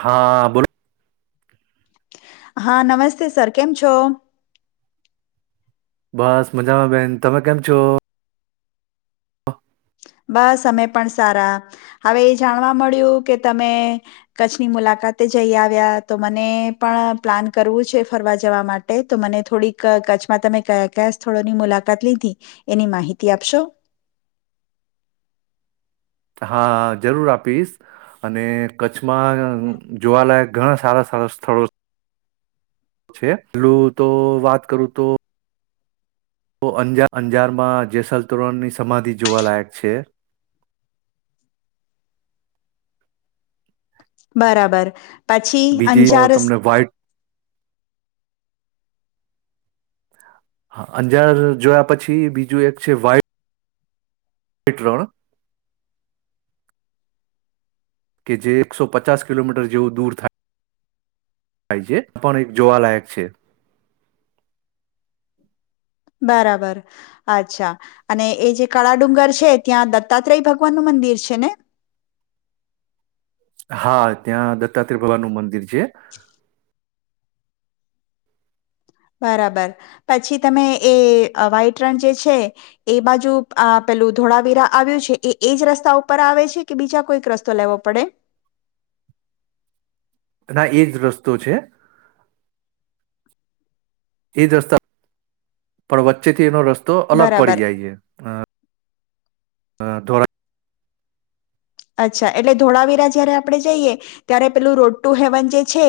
હા બોલો. હા નમસ્તે સર કેમ છો? બસ મજામાંબેન તમે કેમ છો? હા. બસ અમે પણ સારા, હવે એ જાણવા મળ્યું કે તમે, કચ્છની મુલાકાતે જઈ આવ્યા તો મને પણ પ્લાન કરવું છે ફરવા જવા માટે તો મને થોડીક કચ્છમાં તમે કયા કયા સ્થળોની મુલાકાત લીધી, એની માહિતી આપશો? હા જરૂર આપીશ, અને કચ્છમાં જોવાલાયક ઘણા સારા સારા સ્થળો છે, પેલું તો વાત કરું તો તો અંજારમાં જેસલતોરણની સમાધિ જોવાલાયક છે. બરાબર. પછી બીજી તો અંચારસ તમને વ્હાઈટ હા અંજાર જોયા પછી બીજું એક છે વઇટ હટલોનું. કે જે એક સો પચાસ કિલોમીટર જેવું દૂર થાયાય છે, પણ એક જોવાલાયક છે. બરાબર, અચ્છા અને એ જે કળા ડુંગર છે ત્યાં દત્તાત્રેય ભગવાન નું મંદિર છે ને. હા ત્યાં દત્તાત્રેય ભવાનનું મંદિર છે. બરાબર, પછી તમે એ વ્હાઈટ રન જે છે, એ બાજુ પેલું ધોળાવીરા આવ્યું છે એ એજ રસ્તા ઉપર આવે છે કે બીજા કોઈક રસ્તો લેવો પડે? ના એજ રસ્તો છે. એ જ રસ્તા પણ વચ્ચેથી એનો રસ્તો તો અલગ બરાબર પડી જાય છે. હ થોડા અચ્છા એટલે ધોળાવીરા જયારે આપણે જઈએ, ત્યારે પેલું રોડ ટુ હેવન જે છે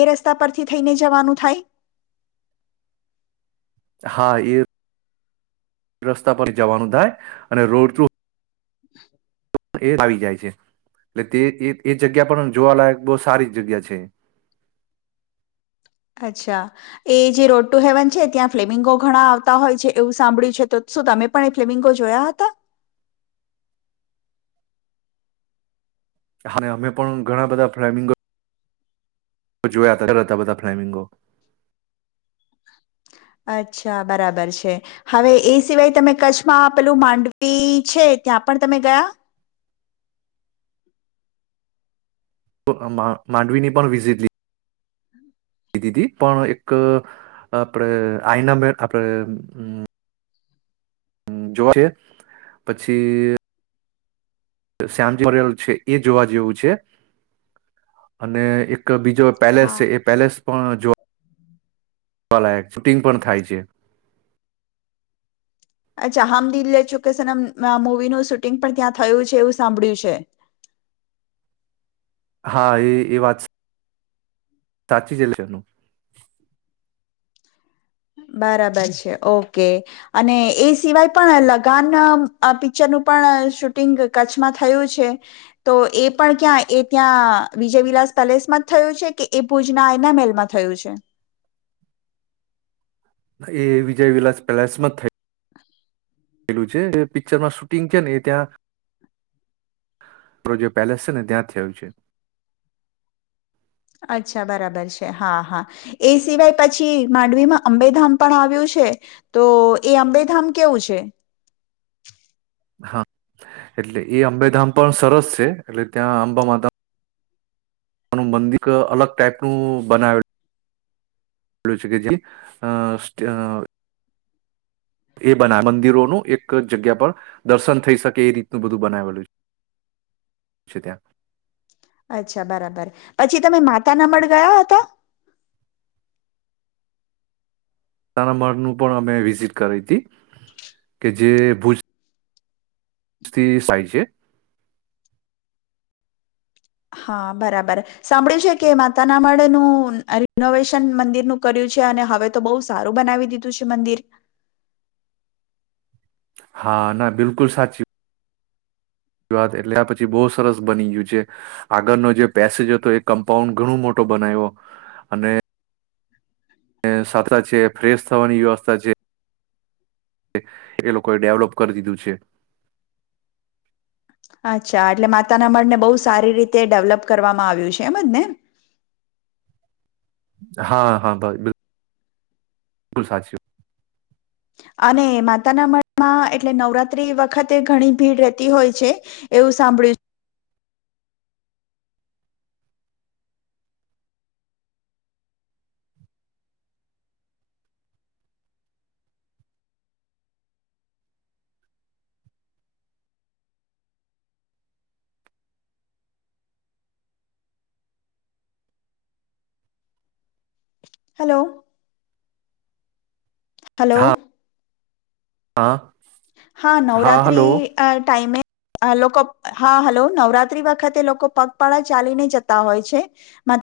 એ, રસ્તા પરથી થઈને જવાનું થાય? હા એ રસ્તા પર જવાનું થાય, અને રોડ [inaudible] એ આવી જાય છે, એટલે તે એ જગ્યા પણ જોવાલાયક બહ સારી જગ્યા છે. અચ્છા, એ જે રોટ ટુ હેવન છે ત્યાં ફ્લેવિંગો ઘણા આવતા હોય છે એવું સાંભળ્યું છે તો શું તમે પણ એ ફ્લેવિંગો જોયા હતા? અને અમે પણ ઘણા બધા ફ્મિંગ જોવે આતા રતાાબતા ફ્રેમિંગો. અચ્છા બરાબર છે, હવે એ સિવાય તમે કચ્છમાં આપેલું માંડવી છે ત્યાં પણ તમે ગયા? માંડવીની પણ વિઝિટ લીધી દીદી પણ એક આપણે આઈના મે આપણે જો છે, પછી શમજીલ છે એ જોવા જેવું છે, અને એક બીજો પેલેસ હા છે એ પેલેસ પણ જો લાયક શૂટિંગ પણ થાય છે. અચ્છા હમદિલ લે ચુકેશનમ મુવીનું શૂટિંગ પણ ત્યાં થયું છે એવું સાંભળ્યું છે. હા એ એ વાત છે. સાચી જલે જ બરાબર છે ઓકે, અને એ સિવાય પણ લગાન પિક્ચરનું પણ શૂટિંગ કચ્છમાં થયું છે, તો એ પણ ક્યાં એ ત્યાં વિજય વિલાસ પેલેસમાં થયું છે કે એ ભુજના એયનામેલમાં થયું છે? એ વિજય વિલાસ પેલેસમાં થઈ પલું છે પિક્ચરમાં શૂટિંગ છે ને એ ત્યાં, જે પેલેસ છે ને ત્યાં થયું છે. અચ્છા બરાબર છે હા હા, એ સિવાય પછી માંડવીમાં અંબેધામ પણ આવ્યું છે, તો એ અંબેધામ કેવું છે? હા, એટલે એ અંબેધામ પણ સરસ છે, એટલે ત્યાં અંબા માતા મંદિર અલગ ટાાઈપનું બનાવેલુંલ છે, કે જે એ બનાવે મંદિરોનું એક જગ્યા પર દર્શન થઈ શકે એ રીતનું બધું બનાવેલું છે, ત્યાં અચ્છા બરાબર, પછી તમે માતા નમ ગયા હતા? તનામાળનું પણ અમે વિઝિટ કરાઈ હતી, કે જે ભુજ થી સાહ છે. હા બરાબર. સાંભળ્યું છે કે માતાના માળેનું અહ રિનોવેશન મંદિરનું કર્યું છે અને હવે તો બહુ સારું બનાવી દીધું છે મંદિર. હા, ના બિલકુલ સાચી વાત એટલે આ પછી બહુ સરસ બની ગયું છે. આગળનો જે પેસેજ હતો એ કમ્પાઉન્ડ ઘણું મોટો બનાવ્યો અને ને સાથે છે ફ્રેશ થવાની વ્યવસ્થા છે. એ લોકોએ ડેવલોપ કર દીધું છે. અચ્છા એટલે માતાના મઢને બહુ સારી રીતે ડેવલપ કરવામાં આવ્યું છે, એમજ ને? હા, હા ભાઈ બિલકુલ સાચું. અને માતાના મઢમાં એટલે નવરાત્રી વખતે ઘણી ભીડ રહેતી હોય છે, એવું સાંભળ્યું હેલો. વાત. હલો. હા હા. હા નવરાત્રી અહ ટાઈમે આ લોકો હા હલો નવરાત્રી વખતે લોકો પગપાળા ચાલીને જતા હોય છે મ